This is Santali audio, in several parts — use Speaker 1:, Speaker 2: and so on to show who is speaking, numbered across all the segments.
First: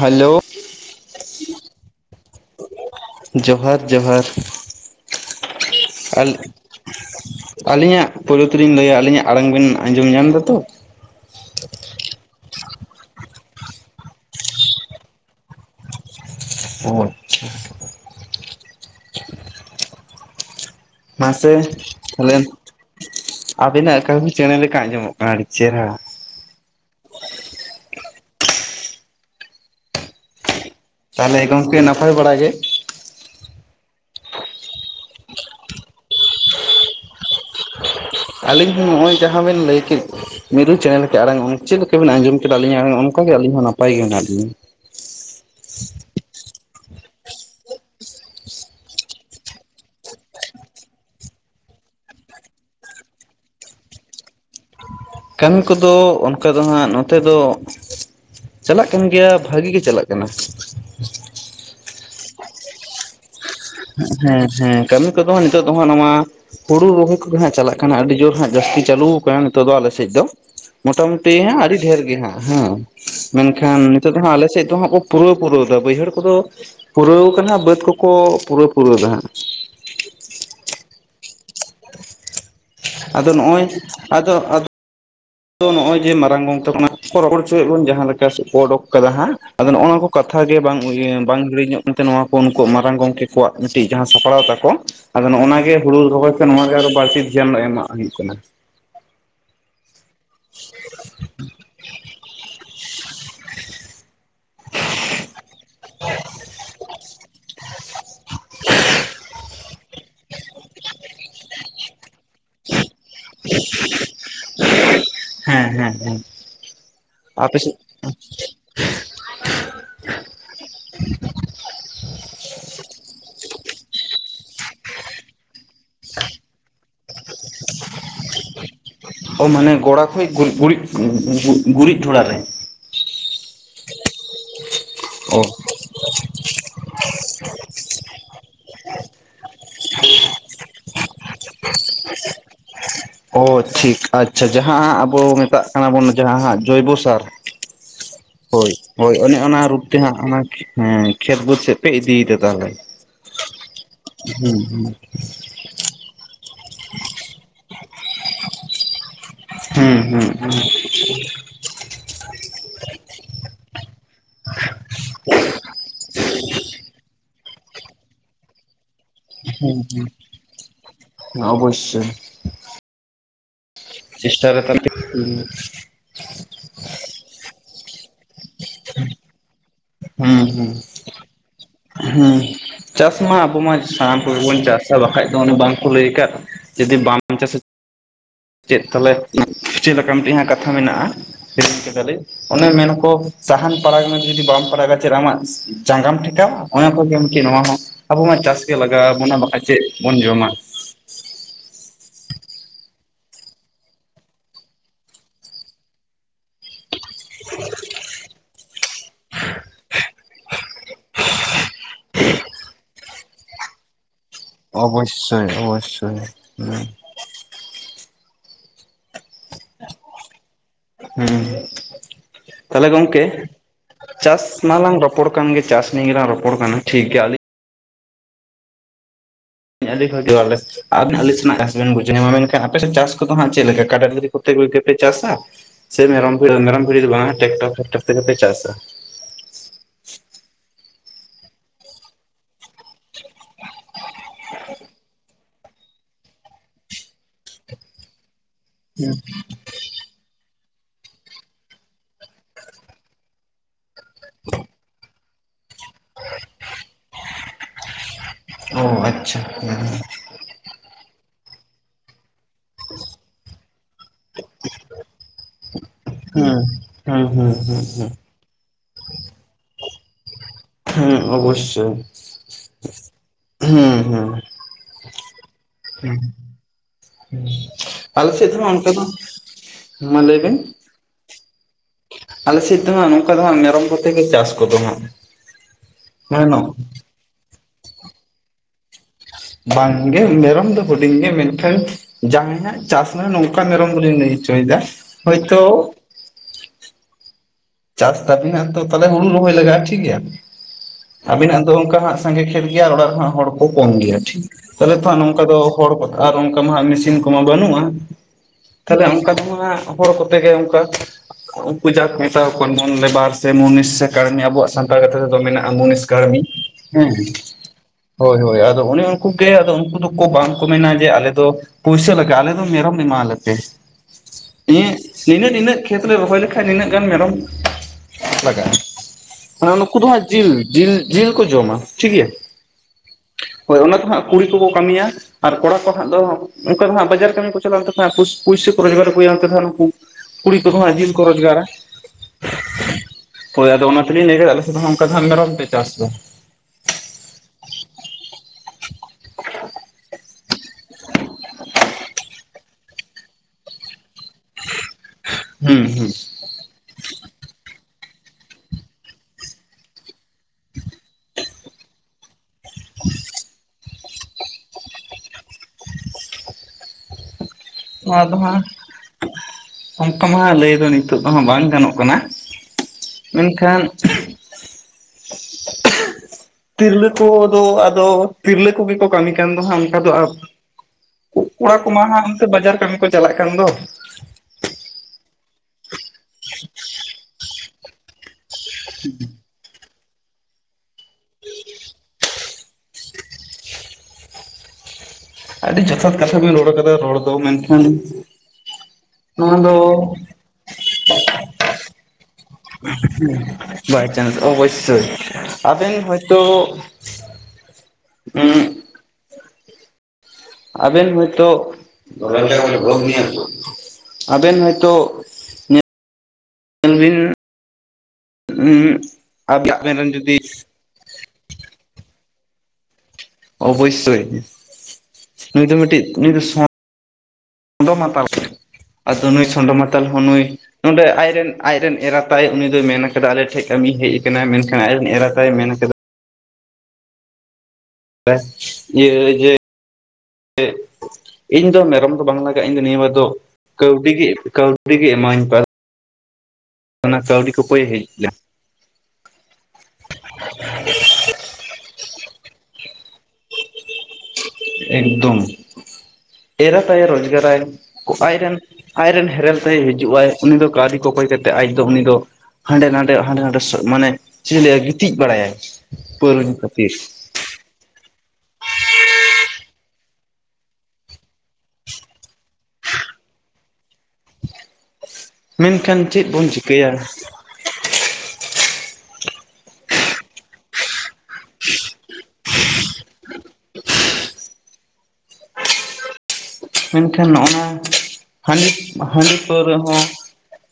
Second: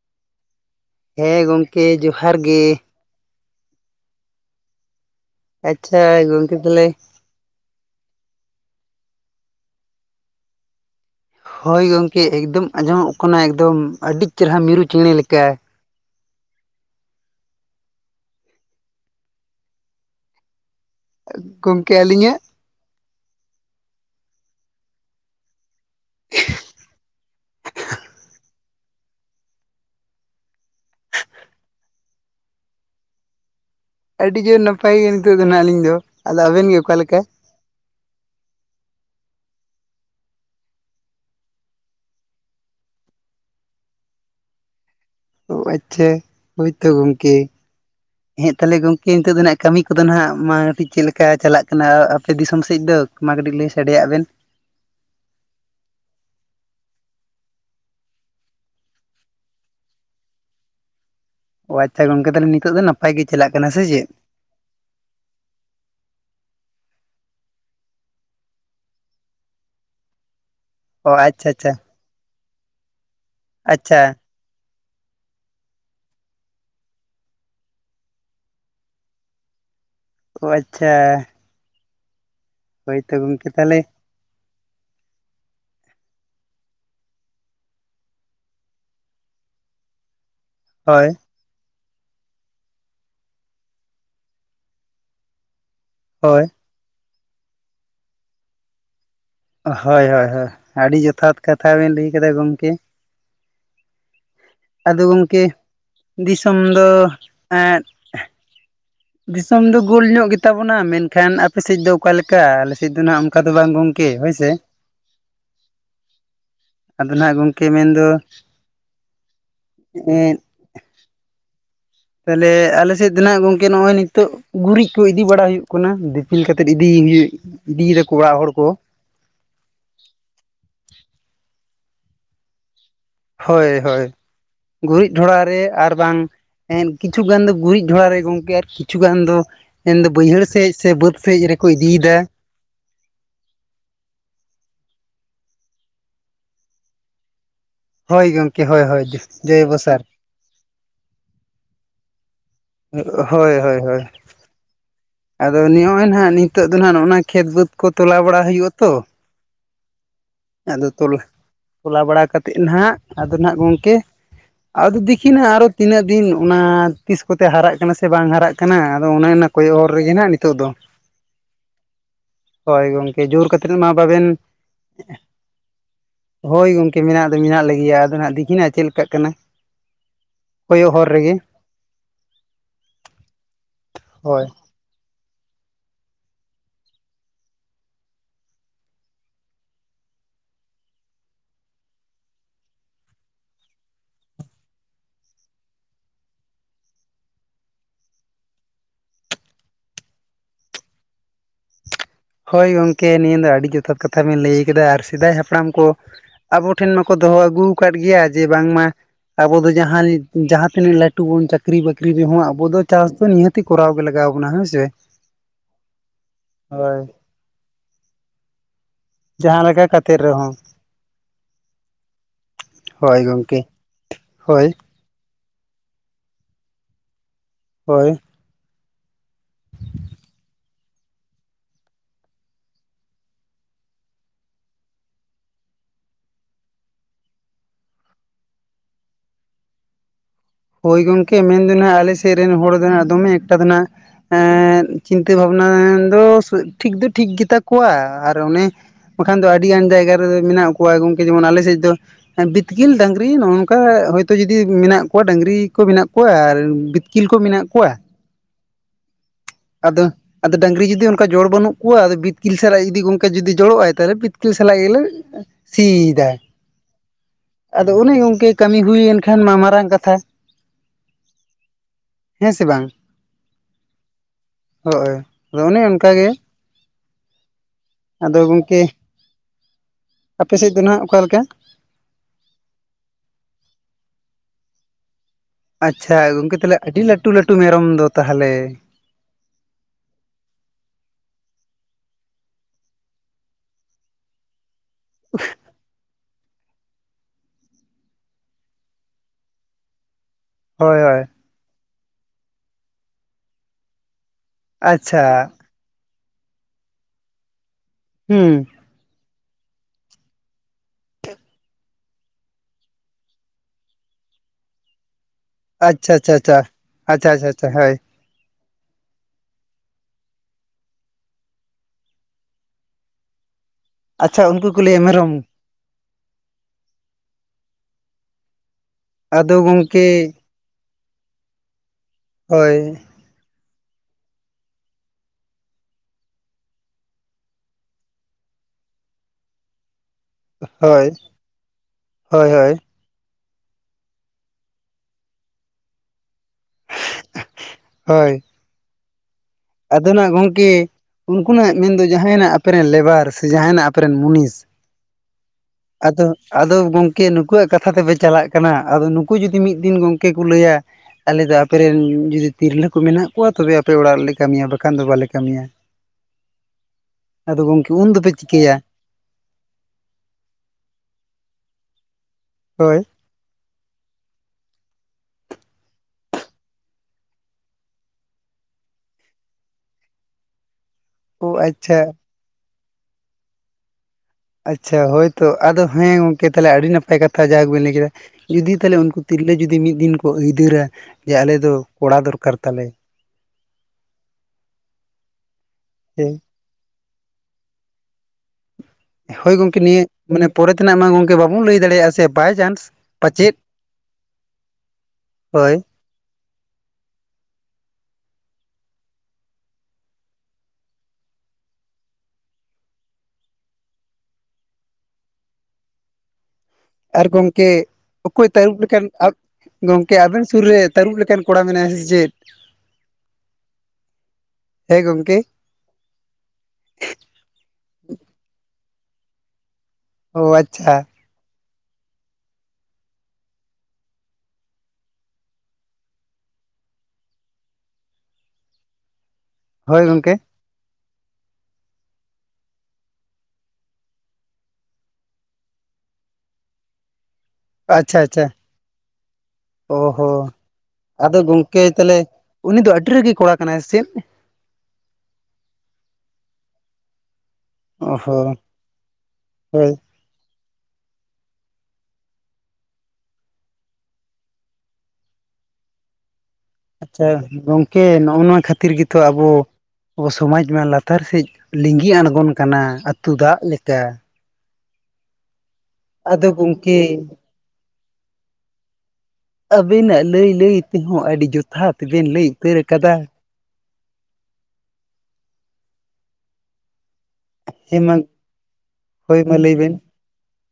Speaker 1: ᱦᱮᱞᱳ ᱾
Speaker 2: ᱦᱮᱸ ᱜᱚᱢᱠᱮ ᱡᱚᱦᱟᱨ ᱜᱮ ᱾
Speaker 1: ᱡᱚᱦᱟᱨ ᱡᱚᱦᱟᱨ ᱾
Speaker 2: ᱟᱪᱷᱟ ᱜᱚᱢᱠᱮ ᱛᱟᱦᱞᱮ ᱾
Speaker 1: ᱟᱞᱤᱧᱟᱜ ᱯᱳᱭᱞᱳ ᱛᱮᱞᱤᱧ ᱞᱟᱹᱭᱟ ᱟᱹᱞᱤᱧᱟᱜ ᱟᱲᱟᱝ ᱵᱤᱱ ᱟᱸᱡᱚᱢ ᱧᱟᱢ ᱮᱫᱟ ᱛᱚ?
Speaker 2: ᱦᱳᱭ ᱜᱚᱢᱠᱮ ᱮᱠᱫᱚᱢ ᱟᱸᱡᱚᱢᱚᱜ ᱠᱟᱱᱟ ᱮᱠᱫᱚᱢ ᱟᱹᱰᱤ ᱪᱮᱨᱦᱟ ᱢᱤᱨᱩ ᱪᱮᱬᱮ ᱞᱮᱠᱟ ᱾
Speaker 1: [inaudible] ᱢᱟᱥᱮ
Speaker 2: ᱜᱚᱝᱠᱮ
Speaker 1: ᱛᱟᱦᱚᱞᱮ
Speaker 2: ᱟᱹᱞᱤᱧᱟᱜ
Speaker 1: ᱟᱵᱮᱱᱟᱜ ᱠᱟᱹᱦᱩ ᱪᱮᱸᱬᱮ ᱞᱮᱠᱟ ᱟᱸᱡᱚᱢᱚᱜ ᱠᱟᱱᱟ ᱟᱹᱰᱤ ᱪᱮᱦᱨᱟ ᱾ ᱛᱟᱦᱚᱞᱮ ᱜᱚᱝᱠᱮ ᱱᱟᱯᱟᱭ ᱵᱟᱲᱟ ᱜᱮ?
Speaker 2: ᱟᱹᱰᱤ ᱡᱳᱨ ᱱᱟᱯᱟᱭ ᱜᱮ ᱱᱤᱛᱚᱜ ᱫᱚ ᱱᱟᱦᱟᱜ ᱟᱹᱞᱤᱧ ᱫᱚ ᱾ ᱟᱫᱚ ᱟᱵᱮᱱ ᱜᱮ ᱚᱠᱟᱮ ᱞᱮᱠᱟ?
Speaker 1: ᱟᱹᱞᱤᱧ ᱦᱚᱸ ᱱᱚᱜᱼᱚᱭ ᱡᱟᱦᱟᱸᱵᱤᱱ ᱞᱟᱹᱭ ᱠᱮᱫ ᱾ ᱢᱤᱨᱩ ᱪᱮᱸᱬᱮ ᱞᱮᱠᱟ ᱟᱲᱟᱝ ᱪᱮᱫ ᱞᱮᱠᱟᱵᱤᱱ ᱟᱸᱡᱚᱢ ᱠᱮᱫᱟᱞᱤᱧ ᱚᱱᱠᱟᱜᱮ ᱟᱹᱞᱤᱧ ᱦᱚᱸ ᱱᱟᱯᱟᱭ ᱜᱮ ᱢᱮᱱᱟᱜ ᱞᱤᱧᱟ ᱾
Speaker 2: ᱚ ᱟᱪᱷᱟ ᱦᱚᱳᱭ ᱛᱚ ᱜᱚᱢᱠᱮ ᱾ ᱦᱮᱸ ᱛᱟᱦᱚᱞᱮ ᱜᱚᱝᱠᱮ ᱱᱤᱛᱚᱜ ᱫᱚ ᱱᱷᱟᱜ ᱠᱟᱹᱢᱤ ᱠᱚᱫᱚ ᱱᱷᱟᱜ ᱢᱟ ᱠᱟᱹᱴᱤᱡ ᱪᱮᱫ ᱞᱮᱠᱟ ᱪᱟᱞᱟᱜ ᱠᱟᱱᱟ ᱟᱯᱮ ᱫᱤᱥᱚᱢ ᱥᱮᱫ ᱫᱚ? ᱢᱟ ᱠᱟᱹᱴᱤᱡ ᱞᱟᱹᱭ ᱥᱟᱰᱮᱭᱟᱜ ᱵᱮᱱ ᱾
Speaker 1: ᱠᱟᱹᱢᱤ ᱠᱚᱫᱚ ᱚᱱᱠᱟ ᱫᱚ ᱱᱦᱟᱸᱜ ᱱᱚᱛᱮ ᱫᱚ ᱾ ᱪᱟᱞᱟᱜ ᱠᱟᱱ ᱜᱮᱭᱟ ᱵᱷᱟᱹᱜᱤ ᱜᱮ ᱪᱟᱞᱟᱜ ᱠᱟᱱᱟ ᱾
Speaker 2: ᱚ ᱟᱪᱷᱟ ᱜᱚᱝᱠᱮ ᱛᱟᱦᱚᱞᱮ ᱱᱤᱛᱚᱜ ᱫᱚ ᱱᱟᱯᱟᱭ ᱜᱮ ᱪᱟᱞᱟᱜ ᱠᱟᱱᱟ ᱥᱮ ᱪᱮᱫ?
Speaker 1: ᱦᱮᱸ ᱦᱮᱸ ᱠᱟᱹᱢᱤ ᱠᱚᱫᱚ ᱱᱤᱛᱚᱜ ᱫᱚ ᱦᱟᱜ ᱱᱚᱣᱟ ᱾ ᱦᱩᱲᱩ ᱨᱚᱦᱚᱭ ᱠᱚᱜᱮ ᱦᱟᱸᱜ ᱪᱟᱞᱟᱜ ᱠᱟᱱᱟ ᱟᱹᱰᱤ ᱡᱳᱨ ᱦᱟᱸᱜ ᱡᱟᱹᱥᱛᱤ ᱪᱟᱹᱞᱩ ᱠᱟᱱᱟ ᱱᱤᱛᱚᱜ ᱫᱚ ᱟᱞᱮ ᱥᱮᱫ ᱫᱚ ᱾ ᱢᱚᱴᱟ
Speaker 2: ᱚ
Speaker 1: ᱢᱩᱴᱤ
Speaker 2: ᱟᱪᱪᱷᱟ ᱟᱪᱪᱷᱟ
Speaker 1: ᱟᱹᱰᱤ ᱰᱷᱮᱨ ᱜᱮ ᱦᱟᱸᱜ ᱦᱮᱸ ᱢᱮᱱᱠᱷᱟᱱ
Speaker 2: ᱟᱪᱪᱷᱟ
Speaker 1: ᱱᱤᱛᱚᱜ ᱫᱚ ᱦᱟᱜ ᱟᱞᱮᱥᱮᱫ ᱫᱚ ᱦᱟᱜ ᱠᱚ ᱾ ᱯᱩᱨᱟᱹᱣ ᱯᱩᱨᱟᱹᱣᱮᱫᱟ ᱵᱟᱹᱭᱦᱟᱹᱲ ᱠᱚᱫᱚ ᱯᱩᱨᱟᱹᱣ ᱟᱠᱟᱱᱟ ᱵᱟᱹᱫᱽ ᱠᱚᱠᱚ ᱾ ᱯᱩᱨᱟᱹ ᱯᱩᱨᱟᱹ ᱮᱫᱟ ᱦᱟᱜ ᱾
Speaker 2: ᱚ ᱟᱪᱷᱟ ᱾
Speaker 1: ᱟᱫᱚ
Speaker 2: ᱜᱚᱝᱠᱮ
Speaker 1: ᱱᱚᱜᱼᱚᱭ
Speaker 2: ᱛᱟᱦᱚᱞᱮ
Speaker 1: ᱟᱫᱚ ᱟᱫᱚ ᱾ ᱟᱫᱚ ᱱᱚᱜᱚᱭ ᱡᱮ ᱢᱟᱨᱟᱝ ᱜᱚᱝ ᱛᱟᱠᱚᱱᱟᱜ ᱠᱚ ᱨᱚᱦᱚᱲ ᱦᱚᱪᱚᱭᱮᱫ ᱵᱚᱱ ᱡᱟᱦᱟᱸ ᱠᱚ ᱩᱰᱩᱠ ᱠᱟᱫᱟ ᱦᱟᱸᱜ ᱟᱫᱚ ᱱᱚᱜᱚ ᱱᱚᱣᱟ ᱠᱚ ᱾ ᱠᱟᱛᱷᱟᱜ ᱜᱮ ᱵᱟᱝ
Speaker 2: ᱦᱳᱭ
Speaker 1: ᱵᱟᱝ ᱤᱭᱟᱹ ᱦᱤᱲᱤᱧᱚᱜ ᱾ ᱮᱱᱛᱮ ᱱᱚᱣᱟ ᱠᱚ ᱩᱱᱠᱩᱣᱟᱜ ᱢᱟᱨᱟᱝ ᱜᱚᱝᱠᱮ ᱠᱚᱣᱟᱜ ᱢᱤᱫᱴᱤᱡ ᱡᱟᱦᱟᱸ ᱥᱟᱯᱲᱟᱣ ᱛᱟᱠᱚ ᱟᱫᱚ ᱱᱚᱜᱚ ᱱᱚᱣᱟ ᱜᱮ ᱾ ᱦᱩᱲᱩ ᱨᱚᱦᱚᱭ
Speaker 2: ᱦᱳᱭ
Speaker 1: ᱠᱷᱱ ᱱᱚᱣᱟ ᱜᱮ ᱟᱨᱦᱚ ᱵᱟᱹᱲᱛᱤ ᱫᱷᱮᱭᱟᱱ ᱮᱢᱟᱜ ᱦᱩᱭᱩᱜ ᱠᱟᱱᱟ ᱾
Speaker 2: ᱦᱳᱭ ᱦᱳᱭ ᱦᱳᱭ ᱟᱹᱰᱤ ᱡᱚᱛᱷᱟᱛ ᱠᱟᱛᱷᱟ ᱵᱤᱱ ᱞᱟᱹᱭ ᱟᱠᱮᱫᱟ ᱜᱚᱢᱠᱮ ᱾ ᱟᱫᱚ ᱜᱚᱢᱠᱮ ᱫᱤᱥᱚᱢ ᱫᱚ ᱮᱸ ᱾ ᱫᱤᱥᱚᱢ ᱫᱚ ᱜᱳᱞ ᱧᱚᱜ ᱜᱮ ᱛᱟᱵᱚᱱᱟ ᱢᱮᱱᱠᱷᱟᱱ ᱟᱯᱮ ᱥᱮᱫ ᱫᱚ ᱚᱠᱟ ᱞᱮᱠᱟ ᱟᱞᱮ ᱥᱮᱫ ᱫᱚ ᱱᱟᱦᱟᱜ ᱾ ᱚᱱᱠᱟ ᱫᱚ ᱵᱟᱝ ᱜᱚᱝᱠᱮ ᱦᱳᱭ ᱥᱮ ᱾
Speaker 1: ᱦᱮᱸ ᱦᱮᱸ ᱦᱮᱸ
Speaker 2: ᱟᱫᱚ ᱱᱟᱦᱟᱜ
Speaker 1: ᱟᱯᱮ
Speaker 2: ᱜᱚᱝᱠᱮ
Speaker 1: ᱥᱮᱫ
Speaker 2: ᱢᱮᱱᱫᱚ ᱾ ᱦᱮ [inaudible] ᱛᱟᱦᱚᱞᱮ ᱟᱞᱮᱥᱮᱫ ᱫᱚ ᱱᱦᱟᱜ ᱜᱚᱝᱠᱮ ᱱᱚᱜᱚᱭ ᱱᱤᱛᱚᱜ ᱜᱩᱨᱤᱡ ᱠᱚ ᱤᱫᱤ ᱵᱟᱲᱟ ᱦᱩᱭᱩᱜ ᱾ ᱠᱟᱱᱟ ᱫᱤᱯᱤᱞ ᱠᱟᱛᱮᱫ ᱤᱫᱤᱭ ᱦᱩᱭᱩᱜ ᱤᱫᱤᱭᱮᱫᱟᱠᱚ ᱚᱲᱟᱜ ᱦᱚᱲ ᱠᱚ ᱾
Speaker 1: ᱚ ᱢᱟᱱᱮ ᱜᱚᱲᱟ ᱠᱷᱚᱡ ᱜᱩᱨᱤᱡ ᱜᱩᱨᱤᱡ ᱰᱷᱚᱰᱟ ᱨᱮ ᱾
Speaker 2: ᱦᱳᱭ ᱦᱳᱭ ᱜᱩᱨᱤᱡ ᱰᱷᱚᱰᱟ
Speaker 1: ᱚ
Speaker 2: ᱨᱮ ᱟᱨ ᱵᱟᱝ ᱾ ᱮᱱ ᱠᱤᱪᱷᱩ ᱜᱟᱱ ᱫᱚ ᱜᱩᱨᱤᱡ ᱰᱦᱚᱰᱟᱜ ᱨᱮ ᱜᱚᱝᱠᱮ ᱟᱨ ᱠᱤᱪᱷᱩ ᱜᱟᱱ ᱫᱚ ᱾ ᱢᱮᱱ ᱫᱚ ᱵᱟᱹᱭᱦᱟᱹᱲ ᱥᱮᱡ ᱥᱮ ᱵᱟᱹᱫᱽ ᱥᱮᱡ ᱨᱮᱠᱚ ᱤᱫᱤᱭᱮᱫᱟ ᱾
Speaker 1: ᱚ ᱴᱷᱤᱠ ᱟᱪᱷᱟ ᱡᱟᱦᱟᱸ ᱟᱵᱚ ᱢᱮᱛᱟᱜ ᱠᱟᱱᱟ ᱵᱚᱱ ᱡᱟᱦᱟᱸ ᱦᱟᱸᱜ ᱡᱳᱭᱵᱚ ᱥᱟᱨ ᱾ ᱦᱳᱭ, ᱦᱳᱭ ᱚᱱᱮ ᱚᱱᱟ ᱨᱩᱯ ᱛᱮ ᱦᱟᱸᱜ ᱚᱱᱟ ᱦᱮᱸ ᱠᱷᱮᱛ ᱵᱟᱹᱫᱽ ᱥᱮᱫ ᱯᱮ ᱤᱫᱤᱭᱮᱫᱟ ᱛᱟᱦᱞᱮ?
Speaker 2: ᱦᱳᱭ ᱦᱳᱭ ᱦᱳᱭ᱾
Speaker 1: ᱦᱩ‍ᱸ ᱦᱩᱸ ᱦᱩᱸ᱾
Speaker 2: ᱟᱫᱚ ᱱᱚᱜ-ᱚᱭ ᱱᱟᱦᱟᱜ ᱱᱤᱛᱳᱜ ᱫᱚ ᱱᱟᱦᱟᱜ ᱠᱷᱮᱛ ᱵᱟᱹᱫᱽ ᱠᱚ ᱛᱚᱞᱟ ᱵᱟᱲᱟ ᱦᱩᱭᱩᱜ-ᱟ ᱛᱚ᱾
Speaker 1: ᱦᱩᱸ ᱦᱩᱸ
Speaker 2: ᱟᱫᱚ
Speaker 1: ᱦᱩᱸ,
Speaker 2: ᱛᱚᱞᱟ
Speaker 1: ᱩᱸ᱾
Speaker 2: ᱛᱚᱞᱟ ᱵᱟᱲᱟ ᱠᱟᱛᱮᱫ ᱱᱟᱦᱟᱜ ᱟᱫᱚ ᱱᱟᱦᱟᱜ ᱜᱚᱝᱠᱮ ᱟᱫᱚ ᱫᱤᱠᱷᱤ ᱱᱟᱦᱟᱜ ᱟᱨᱚ ᱛᱤᱱᱟᱹᱜ ᱫᱤᱱ ᱚᱱᱟ ᱛᱤᱥ ᱠᱚᱛᱮ ᱦᱟᱨᱟᱜ ᱠᱟᱱᱟ ᱥᱮ ᱵᱟᱝ ᱦᱟᱨᱟᱜ ᱠᱟᱱᱟ ᱟᱫᱚ ᱚᱱᱮ ᱚᱱᱟ ᱠᱚᱭᱚᱜ ᱦᱚᱨ
Speaker 1: ᱦᱩᱸ,
Speaker 2: ᱨᱮᱜᱮ ᱱᱟᱦᱟᱜ ᱱᱤᱛᱚᱜ ᱫᱚ
Speaker 1: ᱚᱵᱚᱥᱥᱳᱭ᱾
Speaker 2: ᱦᱳᱭ ᱜᱚᱝᱠᱮ ᱡᱳᱨ ᱠᱟᱛᱮᱫ ᱢᱟ ᱵᱟᱵᱮᱱ,
Speaker 1: ᱪᱮᱥᱴᱟ ᱨᱮ ᱛᱟᱞᱮ ᱦᱩᱸ
Speaker 2: ᱦᱳᱭ ᱜᱚᱝ ᱠᱮ ᱢᱮᱱᱟᱜ ᱫᱚ ᱢᱮᱱᱟᱜ ᱞᱮᱜᱮᱭᱟ ᱟᱫᱚ ᱱᱟᱦᱟᱜ ᱫᱤᱠᱷᱤᱱᱟᱜ ᱪᱮᱫ ᱞᱮᱠᱟᱜ ᱠᱟᱱᱟ,
Speaker 1: ᱦᱩᱸ
Speaker 2: ᱠᱚᱭᱚᱜ ᱦᱚᱨ ᱨᱮᱜᱮ
Speaker 1: ᱦᱩᱸ ᱪᱟᱥ ᱢᱟ ᱟᱵᱚ ᱢᱟ ᱥᱟᱱᱟᱢ
Speaker 2: ᱦᱳᱭ
Speaker 1: ᱠᱚᱜᱮᱵᱚᱱ ᱪᱟᱥ ᱵᱟᱠᱷᱟᱡ ᱚᱱᱮ ᱩᱱᱤ ᱵᱟᱝᱠᱚ ᱞᱟᱹᱭ ᱟᱠᱟᱫ ᱡᱩᱫᱤ ᱵᱟᱢ ᱪᱟᱥᱟ ᱪᱮᱫ ᱛᱟᱞᱦᱮ ᱪᱮᱫ ᱞᱮᱠᱟ ᱢᱤᱫᱴᱤᱡ ᱦᱟᱸᱜ ᱠᱟᱛᱷᱟ ᱢᱮᱱᱟᱜ-ᱟ ᱦᱤᱲᱤᱧ ᱠᱟᱫᱟᱞᱤᱧ᱾ ᱚᱱᱮ ᱢᱮᱱᱟ ᱴᱠᱚ ᱥᱟᱦᱟᱱ ᱯᱟᱲᱟᱜ ᱢᱮ ᱡᱩᱫᱤ ᱵᱟᱢ ᱯᱟᱲᱟᱜᱟᱼᱟ ᱪᱮᱫ ᱟᱢᱟᱜ ᱡᱟᱸᱜᱟᱢ ᱴᱷᱮᱠᱟᱣᱟ? ᱚᱱᱟ ᱠᱚ ᱜᱚᱝᱠᱮ ᱱᱚᱣᱟ ᱦᱚᱸ ᱟᱵᱚ ᱢᱟ ᱪᱟᱥᱜᱮ ᱞᱟᱜᱟᱣ ᱟᱵᱚᱱᱟ ᱵᱟᱠᱷᱟᱡ ᱪᱮᱫ ᱵᱚᱱ ᱡᱚᱢᱟ?
Speaker 2: ᱦᱳᱭ ᱜᱚᱝᱠᱮ ᱱᱤᱭᱟᱹ ᱫᱚ ᱟᱹᱰᱤ ᱡᱚᱛᱷᱟᱛ ᱠᱟᱛᱷᱟ ᱵᱮᱱ ᱞᱟᱹᱭ ᱠᱟᱫᱟ ᱟᱨ ᱥᱮᱫᱟᱭ ᱦᱟᱯᱲᱟᱢ ᱠᱚ ᱟᱵᱚ ᱴᱷᱮᱱ ᱢᱟᱠᱚ ᱫᱚᱦᱚ ᱟᱹᱜᱩ ᱟᱠᱟᱫ ᱜᱮᱭᱟ ᱡᱮ ᱵᱟᱝᱢᱟ ᱟᱵᱚ ᱫᱚ ᱡᱟᱦᱟᱸ, ᱡᱟᱦᱟᱸ ᱛᱤᱱᱟᱹᱜ ᱞᱟᱹᱴᱩ ᱵᱚᱱ ᱪᱟᱹᱠᱨᱤ ᱵᱟᱹᱠᱨᱤ ᱨᱮᱦᱚᱸ ᱟᱵᱚ ᱫᱚ ᱪᱟᱥ ᱫᱚ ᱱᱤᱦᱟᱹᱛᱤ ᱠᱚᱨᱟᱣ ᱜᱮ ᱞᱟᱜᱟᱣ ᱵᱚᱱᱟ ᱦᱮᱸ ᱥᱮ
Speaker 1: ᱚᱵᱚᱥᱥᱳᱭ ᱚᱵᱚᱥᱥᱳᱭ ᱦᱩᱸ᱾
Speaker 2: ᱦᱳᱭ ᱡᱟᱦᱟᱸ ᱞᱮᱠᱟ ᱠᱟᱛᱮᱜ ᱨᱮᱦᱚᱸ᱾
Speaker 1: ᱦᱩᱸ᱾ ᱛᱟᱦᱞᱮ
Speaker 2: ᱦᱳᱭ
Speaker 1: ᱜᱚᱝᱠᱮ
Speaker 2: ᱜᱚᱢᱠᱮ
Speaker 1: ᱪᱟᱥ
Speaker 2: ᱦᱳᱭ
Speaker 1: ᱢᱟᱞᱟᱝ ᱵᱟᱯ ᱨᱚᱯᱚᱲ ᱠᱟᱱ ᱜᱮ ᱪᱟᱥ ᱱᱤᱭᱮ ᱜᱮᱞᱟᱝ ᱨᱚᱯᱚᱲ ᱠᱟᱱᱟ ᱴᱷᱤᱠ ᱜᱮᱭᱟ ᱟᱹᱞᱤᱧ
Speaker 2: ᱦᱳᱭ᱾
Speaker 1: ᱟᱹᱰᱤ‌ ᱵᱷᱟᱜᱤ ᱚᱞᱮᱥ ᱟᱵ ᱟᱞᱮ ᱥᱮᱱᱟᱜ ᱪᱟᱥ ᱵᱮᱱ ᱵᱩᱡᱟ, ᱢᱮᱱᱠᱷᱟᱱ ᱟᱯᱮ ᱥᱮᱫ ᱪᱟᱥ ᱠᱚᱫᱚ ᱦᱟᱸᱜ ᱪᱮᱫ ᱞᱮᱠᱟ ᱠᱟᱰᱟ ᱰᱟᱹᱝᱨᱤ ᱠᱚᱛᱮ ᱜᱮ ᱯᱮ ᱪᱟᱥᱟ? ᱥᱮ ᱢᱮᱨᱚᱢ ᱵᱷᱤᱲᱤ, ᱢᱮᱨᱚᱢ ᱵᱷᱤᱰᱤ ᱫᱚ ᱵᱟᱝ-ᱟ ᱴᱮᱠᱴᱟᱨ ᱯᱷᱮᱠᱴᱟᱨ ᱛᱮᱜᱮ ᱯᱮ ᱪᱟᱥᱟ?
Speaker 2: ᱦᱳᱭ ᱜᱚᱝᱠᱮ ᱢᱮᱱ ᱫᱚ ᱱᱟᱦᱟᱜ ᱟᱞᱮᱥᱮᱫ ᱨᱮᱱ ᱦᱚᱲ ᱫᱚ ᱱᱟᱦᱟᱜ ᱫᱚᱢᱮ ᱮᱠᱴᱟ ᱫᱚ ᱱᱟᱦᱟᱜ ᱮᱻᱱ ᱪᱤᱱ ᱛᱟᱹ ᱵᱷᱟᱵᱱᱟ ᱫᱚ ᱴᱷᱤᱠ ᱫᱚ ᱴᱷᱤᱠ ᱜᱮᱛᱟ ᱠᱚᱣᱟ ᱟᱨ ᱚᱱᱮ ᱵᱟᱠᱷᱟᱱ ᱫᱚ ᱟᱹᱰᱤ ᱜᱟᱱ ᱡᱟᱭᱜᱟ ᱨᱮᱫᱚ ᱢᱮᱱᱟᱜ ᱠᱚᱣᱟ ᱜᱚᱝᱠᱮ ᱡᱮᱢᱚᱱ ᱟᱞᱮ ᱥᱮᱫ ᱫᱚ ᱵᱤᱛᱠᱤᱞ ᱰᱟᱝᱨᱤ ᱱᱚᱜ-ᱚᱝᱠᱟ ᱦᱳᱭᱛᱚ ᱡᱩᱫᱤ ᱢᱮᱱᱟᱜ ᱠᱚᱣᱟ ᱰᱟᱹᱝᱨᱤ ᱠᱚ ᱢᱮᱱᱟᱜ ᱠᱚᱣᱟ ᱟᱨ ᱵᱤᱛᱠᱤᱞ ᱠᱚ ᱢᱮᱱᱟᱜ ᱠᱚᱣᱟ᱾
Speaker 1: ᱚ, ᱟᱪᱪᱷᱟ ᱦᱮᱸ᱾
Speaker 2: ᱟᱫᱚ ᱟᱫᱚ ᱰᱟᱹᱝᱨᱤ ᱡᱩᱫᱤ ᱚᱱᱠᱟ ᱡᱚᱲ ᱵᱟᱹᱱᱩᱜ ᱠᱚᱣᱟ ᱟᱫᱚ ᱵᱤᱛ ᱠᱤᱛᱠᱤᱞ ᱥᱟᱞᱟᱜ ᱡᱩᱫᱤ ᱜᱚᱢᱠᱮ ᱡᱩᱫᱤ ᱡᱚᱲᱚᱜ-ᱟᱭ ᱛᱟᱦᱞᱮ ᱵᱤᱛᱠᱤᱞ ᱥᱟᱞᱟᱜ ᱜᱮᱞᱮ ᱥᱤᱭᱮᱫᱟ᱾
Speaker 1: ᱦᱮᱸ ᱦᱮᱸ ᱦᱮᱸ ᱦᱮᱸ
Speaker 2: ᱟᱫᱚ
Speaker 1: ᱦᱮᱸ
Speaker 2: ᱚᱱᱮ ᱜᱚᱜᱠᱮ ᱠᱟᱹᱢᱤ ᱦᱩᱭᱮᱱ ᱠᱷᱟᱱ ᱢᱟ ᱢᱟᱨᱟᱝ ᱠᱟᱛᱷᱟ᱾
Speaker 1: ᱦᱮᱸ ᱚᱵᱚᱥᱥᱳᱭ᱾
Speaker 2: ᱦᱮᱸ ᱥᱮ ᱵᱟᱝ
Speaker 1: ᱦᱩᱸ ᱦᱩᱸ᱾
Speaker 2: ᱦᱳᱭ᱾ ᱟᱫᱚ ᱚᱱᱮ ᱚᱱᱠᱟᱜᱮ
Speaker 1: ᱟᱞᱮ
Speaker 2: ᱟᱫᱚ
Speaker 1: ᱥᱮᱫ ᱦᱚᱸ
Speaker 2: ᱜᱚᱝᱠᱮ
Speaker 1: ᱚᱱᱠᱟ ᱫᱚ ᱢᱟ ᱞᱟᱹᱭ ᱵᱮᱱ᱾
Speaker 2: ᱛᱤᱱᱟᱹᱜ ᱚᱠᱟᱞᱮᱠᱟ?
Speaker 1: ᱟᱞᱮ ᱥᱮᱫ ᱫᱚ ᱦᱟᱸᱜ ᱱᱚᱝᱠᱟ ᱫᱚ ᱦᱟᱸᱜ ᱢᱮᱨᱚᱢ ᱠᱚᱛᱮ ᱜᱮ ᱪᱟᱥ ᱠᱚᱫᱚ ᱦᱟᱸᱜ᱾
Speaker 2: ᱟᱪᱪᱷᱟ ᱜᱚᱝᱠᱮ
Speaker 1: ᱢᱮᱱᱚᱜ
Speaker 2: ᱛᱟᱦᱞᱮ ᱟᱹᱰᱤ ᱞᱟᱹᱴᱩ ᱞᱟᱹᱴᱩ ᱢᱮᱨᱚᱢ ᱫᱚ ᱛᱟᱦᱞᱮ᱾
Speaker 1: ᱵᱟᱝᱜᱮ ᱢᱮᱨᱚᱢ ᱫᱚ ᱦᱩᱰᱤᱧ ᱜᱮ ᱢᱮᱱᱠᱷᱟᱱ ᱡᱟᱦᱟᱸᱭᱟᱜ ᱪᱟᱥ ᱢᱟᱱᱮ ᱱᱚᱝᱠᱟ ᱢᱮᱨᱚᱢ ᱫᱚᱞᱤᱧ ᱞᱟᱹᱭ ᱚᱪᱚᱭᱫᱟ ᱦᱚᱭᱛᱳ ᱪᱟᱥ ᱛᱟᱵᱤᱱᱟ ᱛᱚ ᱛᱟᱦᱞᱮ ᱦᱩᱲᱩ ᱨᱚᱦᱚᱭ ᱞᱟᱜᱟᱜᱼᱟ ᱴᱷᱤᱠ ᱜᱮᱭᱟ᱾
Speaker 2: ᱦᱚᱭ ᱦᱚᱭ᱾
Speaker 1: ᱟᱵᱤᱱᱟᱜ ᱫᱚ ᱚᱝᱠᱟ ᱦᱟᱸᱜ ᱥᱟᱸᱜᱮ ᱠᱷᱮᱛ ᱜᱮᱭᱟ ᱟᱨ ᱚᱲᱟᱜ ᱨᱮᱦᱟᱸᱜ ᱦᱚᱲ ᱠᱚ ᱠᱚᱢ ᱜᱮᱭᱟ ᱴᱷᱤᱠ ᱛᱟᱦᱞᱮ ᱛᱚ ᱦᱟᱸᱜ
Speaker 2: ᱟᱪᱪᱷᱟ
Speaker 1: ᱱᱚᱝᱠᱟ ᱫᱚ ᱦᱚᱲ ᱠᱚ ᱟᱨ ᱚᱝᱠᱟ ᱢᱟ ᱦᱟᱸᱜ ᱢᱮᱥᱤᱱ ᱠᱚᱢᱟ ᱵᱟᱹᱱᱩᱜᱼᱟ᱾
Speaker 2: ᱦᱩᱸ
Speaker 1: ᱛᱟᱦᱞᱮ ᱚᱝᱠᱟ ᱫᱚ ᱦᱟᱸᱜ ᱦᱚᱲ ᱠᱚᱛᱮ ᱜᱮ ᱚᱝᱠᱟ [unintelligible] [unintelligible] ᱞᱮᱵᱟᱨ ᱥᱮ ᱢᱩᱱᱤᱥ ᱥᱮ ᱠᱟᱹᱲᱢᱤ ᱟᱵᱚᱣᱟᱜ ᱥᱟᱱᱛᱟᱲ ᱠᱟᱛᱷᱟ ᱨᱮᱫᱚ ᱢᱮᱱᱟᱜ ᱢᱩᱱᱤᱥ
Speaker 2: ᱟᱪᱪᱷᱟ ᱟᱪᱪᱷᱟ
Speaker 1: ᱠᱟᱹᱲᱢᱤ
Speaker 2: ᱟᱪᱪᱷᱟ
Speaker 1: ᱦᱮᱸ᱾
Speaker 2: ᱟᱪᱪᱷᱟ ᱟᱪᱪᱷᱟ ᱟᱪᱪᱷᱟ
Speaker 1: ᱦᱳᱭ ᱦᱳᱭ ᱟᱫᱚ ᱚᱱᱮ ᱩᱝᱠᱩᱜ ᱜᱮ ᱟᱫᱚ ᱩᱝᱠᱩ ᱫᱚᱠᱚ ᱵᱟᱝ ᱠᱚ ᱢᱮᱱᱟ ᱡᱮ ᱟᱞᱮ ᱫᱚ ᱯᱩᱭᱥᱟᱹ ᱞᱮᱠᱟ ᱟᱞᱮ ᱫᱚ ᱢᱮᱨᱚᱢ ᱮᱢᱟ ᱞᱮᱯᱮ
Speaker 2: ᱟᱪᱪᱷᱟ ᱩᱱᱠᱩ ᱠᱚ
Speaker 1: ᱮᱸ
Speaker 2: ᱞᱟᱹᱭᱟ ᱢᱮᱨᱚᱢ
Speaker 1: ᱱᱤᱱᱟᱹᱜ ᱱᱤᱱᱟᱹᱜ ᱠᱷᱮᱛ ᱞᱮ ᱨᱚᱦᱚᱭ ᱞᱮᱠᱷᱟᱡ ᱱᱤᱱᱟᱹᱜ ᱜᱟᱱ ᱢᱮᱨᱚᱢ ᱞᱟᱜᱟᱜᱼᱟ
Speaker 2: ᱟᱫᱚ
Speaker 1: ᱢᱟᱱᱮ ᱱᱩᱠᱩ ᱫᱚ
Speaker 2: ᱜᱚᱝᱠᱮ
Speaker 1: ᱦᱟᱸᱜ ᱡᱤᱞ ᱡᱤᱞ ᱡᱤᱞ ᱠᱚ ᱡᱚᱢᱟ ᱴᱷᱤᱠ ᱜᱮᱭᱟ᱾
Speaker 2: ᱦᱳᱭ
Speaker 1: ᱦᱳᱭ ᱚᱱᱟ ᱫᱚ ᱦᱟᱸᱜ ᱠᱩᱲᱤ ᱠᱚᱠᱚ ᱠᱟᱹᱢᱤᱭᱟ᱾ ᱟᱨ ᱠᱚᱲᱟ ᱠᱚ ᱦᱟᱸᱜ ᱫᱚ ᱚᱝᱠᱟ ᱫᱚ ᱦᱟᱸᱜ ᱵᱟᱡᱟᱨ ᱠᱟᱹᱢᱤ ᱠᱚ ᱪᱟᱞᱟᱜᱼᱟ ᱚᱱᱛᱮ ᱠᱷᱚᱱᱟᱜ ᱯᱩᱥ ᱯᱩᱭᱥᱟᱹ ᱠᱚ ᱨᱳᱡᱽᱜᱟᱨ ᱟᱹᱜᱩᱭᱟ ᱚᱱᱛᱮ ᱫᱚ ᱦᱟᱸᱜ ᱱᱩᱠᱩ ᱠᱩᱲᱤ ᱠᱚᱫᱚ ᱦᱟᱸᱜ
Speaker 2: ᱦᱳᱭ
Speaker 1: ᱡᱤᱞ ᱠᱚ ᱨᱚᱡᱽᱜᱟᱨᱟ᱾
Speaker 2: ᱦᱳᱭ ᱦᱳᱭ
Speaker 1: ᱦᱳᱭ ᱟᱫᱚ ᱚᱱᱟ ᱛᱮᱞᱤᱧ ᱞᱟᱹᱭ ᱠᱟᱫᱟ ᱟᱞᱮᱥᱮᱜ ᱫᱚ ᱦᱟᱸᱜ ᱚᱝᱠᱟ ᱫᱚ ᱦᱟᱸᱜ ᱢᱮᱨᱚᱢ ᱛᱮ ᱪᱟᱥ ᱫᱚ᱾
Speaker 2: ᱦᱳᱭ ᱟᱫᱚ ᱱᱟᱜ ᱜᱚᱝᱠᱮ ᱩᱱᱠᱩᱱᱟᱜ ᱢᱮᱱᱫᱚ ᱡᱟᱦᱟᱭᱱᱟᱜ ᱟᱯᱮᱨᱮᱱ ᱞᱮᱵᱟᱨ ᱥᱮ ᱡᱟᱦᱟᱭᱱᱟᱜ ᱟᱯᱮᱨᱮᱱ ᱢᱩᱱᱤᱥ
Speaker 1: ᱦᱩᱸ ᱦᱩᱸ
Speaker 2: ᱟᱫᱚ ᱟᱫᱚ ᱜᱚᱝᱠᱮ ᱱᱩᱠᱩᱣᱟᱜ ᱠᱟᱛᱷᱟ ᱛᱮᱯᱮ ᱪᱟᱞᱟᱜ ᱠᱟᱱᱟ ᱟᱫᱚ ᱱᱩᱠᱩ ᱡᱩᱫᱤ ᱢᱤᱫ ᱫᱤᱱ ᱜᱚᱝᱠᱮ ᱠᱚ ᱞᱟᱹᱭᱟ ᱟᱞᱮ ᱫᱚ ᱟᱯᱮᱨᱮ ᱨᱮᱱ ᱡᱩᱫᱤ ᱛᱤᱨᱞᱟᱹ ᱠᱚ ᱢᱮᱱᱟᱜ ᱠᱚᱣᱟ ᱛᱚᱵᱮ ᱟᱯᱮ ᱚᱲᱟᱜ ᱨᱮᱞᱮ ᱠᱟᱹᱢᱤᱭᱟ ᱵᱟᱠᱷᱟᱱ ᱫᱚ ᱵᱟᱞᱮ ᱠᱟᱹᱢᱤᱭᱟ ᱟᱫᱚ ᱜᱚᱝᱠᱮ ᱩᱱ
Speaker 1: ᱱᱚᱣᱟ
Speaker 2: ᱫᱚᱯᱮ
Speaker 1: ᱫᱚ ᱦᱟᱸᱜ
Speaker 2: ᱪᱤᱠᱟᱹᱭᱟ
Speaker 1: ᱚᱝᱠᱟ ᱢᱟ ᱦᱟᱸᱜ ᱞᱟᱹᱭ ᱫᱚ ᱱᱤᱛᱚᱜ ᱫᱚ ᱦᱟᱸᱜ ᱵᱟᱝ ᱜᱟᱱᱚᱜ ᱠᱟᱱᱟ᱾
Speaker 2: ᱦᱳᱭ
Speaker 1: ᱢᱮᱱᱠᱷᱟᱱ ᱛᱤᱨᱞᱟᱹ ᱠᱚ ᱫᱚ ᱟᱫᱚ ᱛᱤᱨᱞᱟᱹ ᱠᱚᱜᱮ ᱠᱚ ᱠᱟᱹᱢᱤ ᱠᱟᱱ ᱫᱚ ᱦᱟᱸᱜ ᱚᱝᱠᱟ ᱫᱚ ᱟᱨ
Speaker 2: [inaudible]
Speaker 1: ᱠᱩ-ᱠᱚᱲᱟ ᱠᱚᱢᱟ
Speaker 2: ᱟᱪᱪᱷᱟ
Speaker 1: ᱦᱟᱸᱜ ᱚᱱᱛᱮ ᱵᱟᱡᱟᱨ ᱠᱟᱹᱢᱤ ᱠᱚ ᱪᱟᱞᱟᱜ ᱠᱟᱱ ᱫᱚ᱾
Speaker 2: ᱟᱪᱪᱷᱟ ᱦᱚᱭᱛᱚ ᱟᱫᱚ ᱦᱮᱸ ᱜᱚᱝᱠᱮ ᱛᱟᱦᱞᱮ ᱟᱹᱰᱤ ᱱᱟᱯᱟᱭ ᱠᱟᱛᱷᱟ ᱡᱟᱠ ᱵᱤᱱ ᱞᱟᱹᱭ ᱠᱮᱫᱟ᱾ ᱡᱩᱫᱤ ᱛᱟᱦᱞᱮ ᱩᱝᱠᱩ ᱛᱤᱨᱞᱟᱹ ᱡᱩᱫᱤ ᱢᱤᱫ ᱫᱤᱱ ᱠᱚ ᱟᱹᱭᱫᱟᱹᱨᱟ ᱡᱮ ᱟᱞᱮ ᱫᱚ ᱠᱚᱲᱟ ᱫᱚᱨᱠᱟᱨ ᱛᱟᱞᱮ᱾ [inaudible]
Speaker 1: ᱟᱹᱰᱤ ᱡᱚᱛᱷᱟᱛ
Speaker 2: ᱦᱮᱸ
Speaker 1: ᱠᱟᱛᱷᱟ ᱵᱮᱱ ᱨᱚᱲ ᱠᱟᱫᱟ ᱨᱚᱲ ᱫᱚ ᱢᱮᱱᱠᱷᱟᱱ
Speaker 2: [inaudible] ᱦᱳᱭ
Speaker 1: ᱱᱚᱣᱟ ᱫᱚ
Speaker 2: ᱜᱚᱝᱠᱮ ᱱᱤᱭᱟᱹ ᱢᱟᱱᱮ ᱯᱚᱨᱮ ᱛᱮᱱᱟᱜ ᱢᱟ ᱜᱚᱝᱠᱮ ᱵᱟᱵᱚᱱ ᱞᱟᱹᱭ ᱫᱟᱲᱮᱭᱟᱜᱼᱟ ᱥᱮ ᱵᱟᱭᱪᱟᱱᱥ ᱯᱟᱪᱮᱫ᱾
Speaker 1: ᱵᱟᱭᱪᱟᱱᱥ ᱚᱵᱚᱥᱥᱳᱭ
Speaker 2: ᱦᱳᱭ
Speaker 1: ᱟᱵᱮᱱ ᱦᱚᱭᱛᱚ ᱩᱸ ᱟᱵᱮᱱ ᱦᱚᱭᱛᱚ [unintelligible] ᱟᱵᱮᱱ ᱦᱚᱭᱛᱚ ᱧᱮ
Speaker 2: [inaudible] ᱟᱨ ᱜᱚᱝᱠᱮ ᱚᱠᱚᱭ ᱛᱟᱹᱨᱩᱵ ᱞᱮᱠᱟᱱ ᱟ
Speaker 1: ᱟᱵᱮᱱ ᱨᱮᱱ
Speaker 2: ᱜᱚᱝᱠᱮ
Speaker 1: ᱡᱩᱫᱤ
Speaker 2: ᱟᱵᱮᱱ ᱥᱩᱨ ᱨᱮ ᱛᱟᱹᱨᱩᱵᱽ ᱞᱮᱠᱟᱱ ᱠᱚᱲᱟ ᱢᱮᱱᱟᱭᱟ ᱥᱮ ᱪᱮᱫ?
Speaker 1: ᱚᱵᱚᱥᱥᱳᱭ
Speaker 2: ᱦᱮᱸ ᱜᱚᱝᱠᱮ
Speaker 1: ᱱᱩᱭ ᱫᱚ ᱢᱤᱫᱴᱤᱡ ᱱᱩᱭ ᱫᱚ ᱥᱚᱸ-ᱰᱚ ᱢᱟᱛᱟᱞ ᱠᱟᱱᱟᱭ ᱟᱫᱚ ᱱᱩᱭ ᱥᱚᱸᱰᱚ ᱢᱟ ᱛᱟᱞ ᱦᱚᱸ ᱱᱩᱭ
Speaker 2: ᱚ
Speaker 1: ᱱᱚᱸᱰᱮ
Speaker 2: ᱟᱪᱪᱷᱟ
Speaker 1: ᱟᱭᱨᱮᱱ᱾ ᱟᱡᱨᱮᱱ ᱮᱨᱟ ᱛᱟᱭ ᱩᱱᱤ ᱫᱚᱭ ᱢᱮᱱ ᱠᱟᱫᱟ ᱟᱞᱮ ᱴᱷᱮᱡ ᱠᱟᱹᱢᱤ ᱦᱮᱡ ᱠᱟᱱᱟᱭ ᱢᱮᱱᱠᱷᱟᱱ ᱟᱡᱨᱮᱱ ᱮᱨᱟᱛᱟᱭ ᱢᱮᱱ ᱠᱟᱫᱟ᱾ ᱵᱮᱥ ᱤᱭᱟᱹ ᱡᱟᱹᱭ᱾
Speaker 2: ᱦᱳᱭ ᱜᱚᱝᱠᱮ᱾
Speaker 1: ᱤᱧ ᱫᱚ ᱢᱮᱨᱚᱢ ᱫᱚ ᱵᱟᱝ ᱞᱟᱜᱟᱜ-ᱟ ᱤᱧ ᱫᱚ ᱱᱤᱭᱟᱹ ᱵᱟᱨ ᱫᱚ᱾ ᱠᱟᱹᱣᱰᱤ ᱜᱤ ᱠᱟᱹᱣᱰᱤ ᱜᱮ ᱮᱢᱟᱣᱟᱹᱧ ᱯᱮ᱾ ᱚᱱᱟ ᱠᱟᱹᱣᱰᱤ ᱠᱷᱚᱠᱚᱭ᱾
Speaker 2: ᱟᱪᱪᱷᱟ ᱟᱪᱪᱷᱟ ᱚ ᱦᱚ᱾ ᱟᱫᱚ ᱜᱚᱢᱠᱮ ᱛᱟᱦᱞᱮ ᱩᱱᱤ ᱫᱚ ᱟᱹᱰᱤ ᱨᱟᱜᱤ ᱠᱚᱲᱟ ᱠᱟᱱᱟᱭ ᱥᱮ ᱪᱮᱫ
Speaker 1: ᱮᱠᱫᱚᱢ ᱮᱨᱟ ᱛᱟᱭ ᱨᱳᱡᱽᱜᱟᱨ ᱟᱭ᱾
Speaker 2: ᱚ
Speaker 1: ᱟᱡᱨᱮᱱ
Speaker 2: ᱦᱚᱸ
Speaker 1: ᱟᱡᱨᱮᱱ ᱦᱮᱨᱮᱞ ᱛᱟᱭ
Speaker 2: ᱦᱳᱭ
Speaker 1: ᱦᱤᱡᱩᱜ-ᱟᱭ ᱩᱱᱤ ᱫᱚ ᱠᱟᱣᱰᱤ ᱠᱚᱠᱚᱭ ᱠᱟᱛᱮ ᱟᱡ ᱫᱚ ᱩᱱᱤ ᱫᱚ᱾ ᱦᱟᱸᱰᱮ ᱱᱟᱸᱰᱮ ᱦᱟᱸᱰᱮ ᱱᱟᱸᱰᱮ ᱢᱟᱱᱮ ᱪᱮᱜ-ᱤ ᱞᱟᱹᱭᱟ ᱜᱤᱛᱤᱡ ᱵᱟᱲᱟᱭᱟᱭ ᱯᱟᱹᱣᱨᱟᱹ ᱧᱩ ᱠᱷᱟᱹᱛᱤᱨ᱾
Speaker 2: ᱟᱪᱷᱟ ᱜᱚᱝᱠᱮ ᱱᱚᱜ ᱱᱚᱣᱟ ᱠᱷᱟᱛᱤᱨ ᱜᱮᱛᱚ ᱟᱵᱚ᱾ ᱟᱵᱚ ᱥᱚᱢᱟᱡᱽ ᱢᱟ ᱞᱟᱛᱟᱨ ᱥᱮᱡ ᱞᱤᱸᱜᱤ ᱟᱸᱬᱜᱚᱱ ᱠᱟᱱᱟ ᱟᱛᱩ ᱫᱟᱜ ᱞᱮᱠᱟ᱾
Speaker 1: ᱢᱮᱱᱠᱷᱟᱱ ᱪᱮᱫ ᱵᱚᱱ
Speaker 2: ᱟᱫᱚ
Speaker 1: ᱪᱤᱠᱟᱹᱭᱟ᱾
Speaker 2: ᱜᱚᱝᱠᱮ ᱟᱵᱤᱱᱟᱜ ᱞᱟᱹᱭ ᱞᱟᱹᱭ ᱛᱮᱦᱚᱸ ᱟᱰᱤ ᱡᱚᱛᱷᱟᱛ ᱵᱮᱱ ᱞᱟᱹᱭ ᱩᱛᱟᱹᱨ ᱠᱟᱫᱟ᱾
Speaker 1: ᱢᱮᱱᱠᱷᱟᱱ ᱱᱚᱜ-ᱱᱟ
Speaker 2: ᱦᱮᱸ ᱢᱟ
Speaker 1: ᱦᱟᱸᱰᱤ ᱦᱟᱸᱰᱤ
Speaker 2: ᱦᱳᱭ ᱢᱟ ᱞᱟᱹᱭ
Speaker 1: ᱯᱟᱹᱣᱨᱟᱹ
Speaker 2: ᱵᱮᱱ
Speaker 1: ᱦᱚᱸ᱾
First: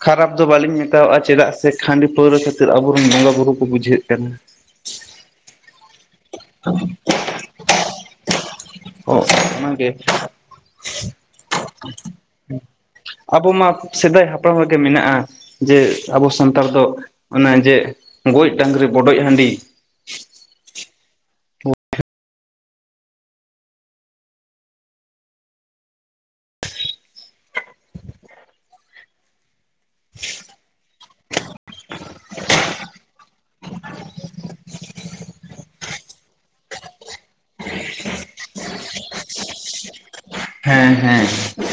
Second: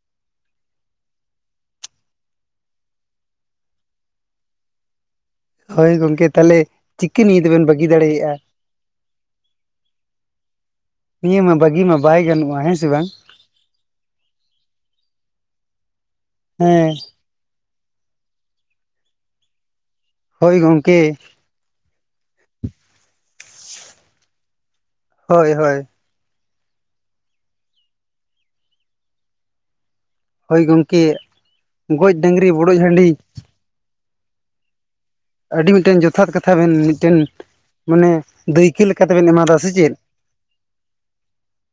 Speaker 1: ᱠᱷᱟᱨᱟᱯ ᱫᱚ ᱵᱟᱞᱤᱧ ᱢᱮᱛᱟᱣᱟᱜ-ᱟ ᱪᱮᱫᱟᱜ ᱥᱮ ᱠᱷᱟᱸᱰᱤ ᱯᱟᱹᱣᱨᱟᱹ ᱠᱷᱟᱹᱛᱤᱨ ᱟᱵᱚᱨᱮᱱ ᱵᱚᱸᱜᱟ ᱵᱩᱨᱩ ᱠᱚ ᱵᱩᱡᱷᱟᱹᱜ ᱠᱟᱱᱟ᱾
Speaker 2: ᱦᱳᱭ ᱜᱚᱢᱠᱮ ᱛᱟᱦᱞᱮ ᱪᱤᱠᱟᱹ ᱱᱤᱭᱟᱹ ᱫᱚᱵᱮᱱ ᱵᱟᱹᱜᱤ ᱫᱟᱲᱮᱭᱟᱜ-ᱟ᱾
Speaker 1: ᱚ ᱚᱱᱟᱜᱮ
Speaker 2: ᱱᱤᱭᱟᱹ ᱢᱟ ᱵᱟᱜᱤ ᱢᱟ ᱵᱟᱭ ᱜᱟᱱᱚᱜ-ᱟ ᱦᱮᱸ ᱥᱮ ᱵᱟᱝ᱾
Speaker 1: ᱟᱵᱚ ᱢᱟ ᱥᱮᱫᱟᱭ ᱦᱟᱯᱲᱟᱢ ᱨᱮ ᱜᱮ ᱢᱮᱱᱟᱜ-ᱟ ᱡᱮ ᱟᱵᱚ ᱥᱟᱱᱛᱟᱲ ᱫᱚ᱾
Speaker 2: ᱦᱮᱸ
Speaker 1: ᱚᱱᱟ ᱡᱮ ᱜᱚᱡ ᱰᱟᱸᱝᱨᱤ ᱵᱚᱰᱚᱡ ᱦᱟᱸᱰᱤ᱾
Speaker 2: ᱦᱳᱭ ᱜᱚᱢᱠᱮ᱾ ᱦᱳᱭ ᱦᱳᱭ᱾ ᱦᱳᱭ ᱜᱚᱢᱠᱮ ᱜᱚᱡ ᱰᱟᱹᱝᱨᱤ ᱵᱚᱰᱚᱡ ᱦᱟᱹᱰᱤ᱾ ᱟᱹᱰᱤ ᱢᱤᱜᱴᱮᱱ ᱡᱚᱛᱷᱟᱛ ᱠᱟᱛᱷᱟ ᱵᱮᱱ ᱢᱤᱜᱴᱮᱱ᱾ ᱢᱟᱱᱮ ᱫᱟᱹᱭᱠᱟᱹ ᱞᱮᱠᱟ ᱛᱮᱵᱮᱱ ᱮᱢᱟᱫᱟ ᱥᱮ ᱪᱮᱫ᱾
Speaker 1: ᱦᱮᱸ ᱦᱮᱸ ᱦᱮᱸ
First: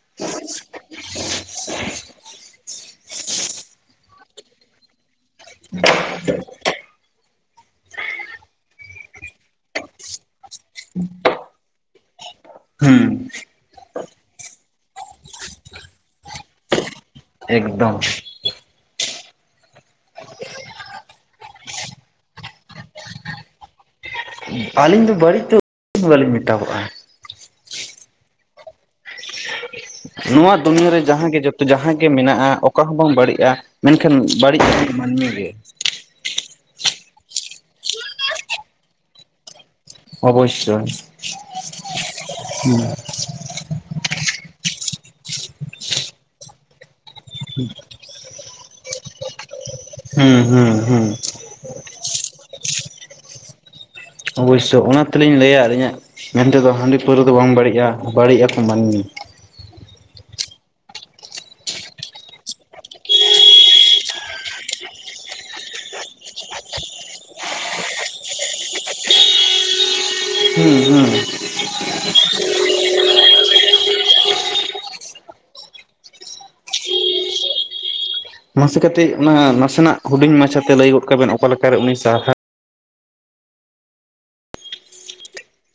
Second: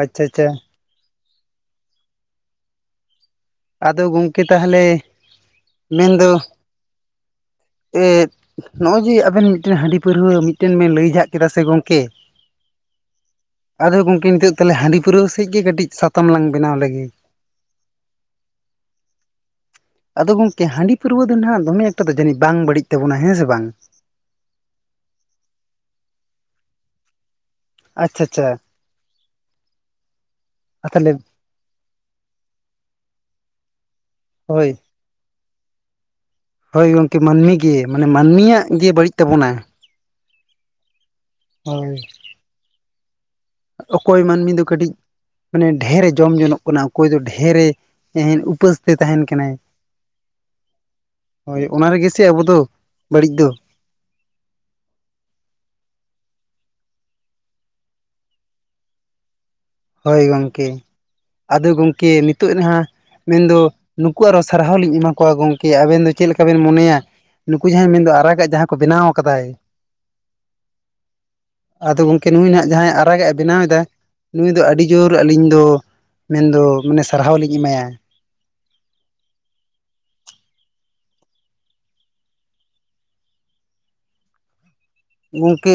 Speaker 2: ᱟᱪ-ᱪᱷᱟ ᱪᱷᱟ᱾ ᱟᱫᱚ ᱜᱚᱢᱠᱮ ᱛᱟᱦᱞᱮ ᱢᱮᱱᱫᱚ ᱮᱫ᱾ ᱱᱚᱜ-ᱚᱭ ᱡᱮ ᱟᱵᱮᱱ ᱢᱤᱜᱴᱮᱱ ᱦᱟᱸᱰᱤ ᱯᱟᱹᱨᱣᱟᱹ ᱢᱤᱜᱴᱮᱱ ᱵᱮᱱ ᱞᱟᱹᱭ ᱡᱷᱟᱜ ᱠᱮᱫᱟ ᱥᱮ ᱜᱚᱢᱠᱮ᱾
Speaker 1: ᱦᱩᱸ
Speaker 2: ᱟᱫᱚ ᱜᱚᱢᱠᱮ ᱱᱤᱛᱚᱜ ᱛᱟᱞᱦᱮ ᱦᱟᱸᱰᱤ ᱯᱟᱹᱨᱣᱟᱹ ᱥᱮᱡ ᱜᱮ ᱠᱟᱹᱴᱤᱡ ᱥᱟᱛᱟᱢ ᱞᱟᱝ ᱵᱮᱱᱟᱣ ᱞᱮᱜᱮ᱾
Speaker 1: ᱮᱠᱫᱚᱢ᱾
Speaker 2: ᱟᱫᱚ ᱜᱚᱢᱠᱮ ᱦᱟᱸᱰᱤ ᱯᱟᱹᱨᱣᱟᱹ ᱫᱚ ᱱᱷᱟᱜ ᱫᱚᱢᱮ ᱮᱠᱴᱟ ᱫᱚ ᱡᱟᱹᱱᱤᱡ ᱵᱟᱝ ᱵᱟᱹᱲᱤᱡ ᱛᱟᱵᱚᱱᱟ ᱦᱮᱸ ᱥᱮ ᱵᱟᱝ᱾
Speaker 1: ᱟᱞᱤᱧ ᱫᱚ ᱵᱟᱹᱲᱤᱡ ᱫᱚ [unintelligible] ᱵᱟᱞᱤᱧ ᱢᱮᱛᱟᱣᱟᱜ-ᱟ᱾
Speaker 2: ᱟᱪᱪᱷᱟ ᱪᱷᱟ᱾
Speaker 1: ᱱᱚᱣᱟ ᱫᱩᱱᱭᱟᱹᱨᱮ
Speaker 2: ᱛᱟᱦᱚᱞᱮ
Speaker 1: ᱡᱟᱸᱦᱟᱜᱮ ᱡᱚᱛ ᱡᱟᱸᱦᱟ ᱜᱮ ᱢᱮᱱᱟᱜ-ᱟ ᱚᱠᱟ ᱦᱚᱸ ᱵᱟᱝ ᱵᱟᱲᱤᱡ-ᱟ ᱢᱮᱱᱠᱷᱟᱱ ᱵᱟᱲᱤᱡ᱾
Speaker 2: ᱦᱳᱭ
Speaker 1: ᱢᱟᱹᱱᱢᱤ ᱜᱮ᱾
Speaker 2: ᱦᱳᱭ ᱜᱚᱢᱠᱮ ᱢᱟᱱᱢᱤ ᱜᱮ ᱢᱟᱱᱮ ᱢᱟᱱᱢᱤᱭᱟᱜ ᱜᱮ ᱵᱟᱹᱲᱤᱡ ᱛᱟᱵᱚᱱᱟ᱾
Speaker 1: ᱚᱵᱚᱥᱥᱳᱭ᱾
Speaker 2: ᱦᱳᱭ᱾
Speaker 1: ᱦᱮᱸ᱾
Speaker 2: ᱚᱠᱚᱭ ᱢᱟᱱᱢᱤ ᱫᱚ ᱠᱟᱹᱴᱤᱡ ᱢᱟᱱᱮ ᱰᱷᱮᱨᱮ ᱡᱚᱢ ᱡᱚᱱᱚᱜ ᱠᱟᱱᱟ ᱚᱠᱚᱭ ᱫᱚ ᱰᱷᱮᱨᱮ᱾ ᱮᱦᱮᱧ ᱩᱯᱟᱹᱥ ᱛᱮ ᱛᱟᱦᱮᱱ ᱠᱟᱱᱟᱭ᱾
Speaker 1: ᱦᱮᱸ ᱦᱩᱸ ᱦᱩᱸ᱾
Speaker 2: ᱦᱳᱭ ᱚᱱᱟ ᱨᱮᱜᱮ ᱥᱮ ᱟᱵᱚ ᱫᱚ ᱵᱟᱹᱲᱤᱡ ᱫᱚ᱾
Speaker 1: ᱚᱵᱚᱥᱥᱳ ᱚᱱᱟ ᱛᱮᱞᱤᱧ ᱞᱟᱹᱭᱟ ᱟᱹᱞᱤᱧᱟᱹᱜ ᱢᱮᱱᱛᱮᱫᱚ ᱦᱟᱺᱰᱤ ᱯᱟᱹᱣᱨᱟᱹ ᱫᱚ ᱵᱟᱝ ᱵᱟᱹᱲᱤᱡᱼᱟ᱾ ᱵᱟᱹᱲᱤᱡ ᱟᱠᱚ ᱢᱟᱹᱱᱢᱤ᱾
Speaker 2: ᱦᱳᱭ ᱜᱚᱢᱠᱮ, ᱟᱫᱚ ᱜᱚᱢᱠᱮ ᱱᱤᱛᱚᱜ ᱱᱟᱦᱟ ᱢᱮᱱᱫᱚ ᱱᱩᱠᱩ ᱟᱨᱚ ᱥᱟᱨᱦᱟᱣ ᱞᱤᱧ ᱮᱢᱟ ᱠᱚᱣᱟ ᱜᱚᱢᱠᱮ ᱟᱵᱮᱱ ᱫᱚ ᱪᱮᱫ ᱞᱮᱠᱟ ᱵᱮᱱ ᱢᱚᱱᱮᱭᱟ᱾ ᱱᱩᱠᱩ ᱡᱟᱦᱟᱸᱭ ᱢᱮᱱᱫᱚ ᱟᱨᱟᱜᱟᱜ ᱡᱟᱦᱟᱸ ᱠᱚ ᱵᱮᱱᱟᱣ ᱠᱟᱫᱟᱭ᱾
Speaker 1: ᱦᱩᱸ ᱦᱩᱸ
Speaker 2: ᱟᱫᱚ ᱜᱚᱢᱠᱮ ᱱᱩᱭ ᱱᱟᱦᱟᱜ ᱡᱟᱦᱟᱸᱭ ᱟᱨᱟᱜᱼᱮ ᱵᱮᱱᱟᱣ ᱮᱫᱟ᱾ ᱱᱩᱭ ᱫᱚ ᱟᱹᱰᱤ ᱡᱳᱨ ᱟᱹᱞᱤᱧ ᱫᱚ ᱢᱮᱱ ᱫᱚ ᱢᱟᱱᱮ ᱥᱟᱨᱦᱟᱣ ᱞᱤᱧ ᱮᱢᱟᱭᱟ᱾
Speaker 1: ᱢᱟᱥᱮ ᱠᱟᱴᱤᱡ ᱚᱱᱟ ᱱᱟᱥᱮᱱᱟᱜ ᱦᱩᱰᱤᱧ ᱢᱟᱪᱷᱟ ᱛᱮ ᱞᱟᱹᱭ ᱜᱚᱫ ᱠᱟᱜ ᱵᱮᱱ ᱚᱠᱟ ᱞᱮᱠᱟᱨᱮ ᱩᱱᱤ ᱥᱟᱨᱦᱟᱣ
Speaker 2: ᱜᱚᱢᱠᱮ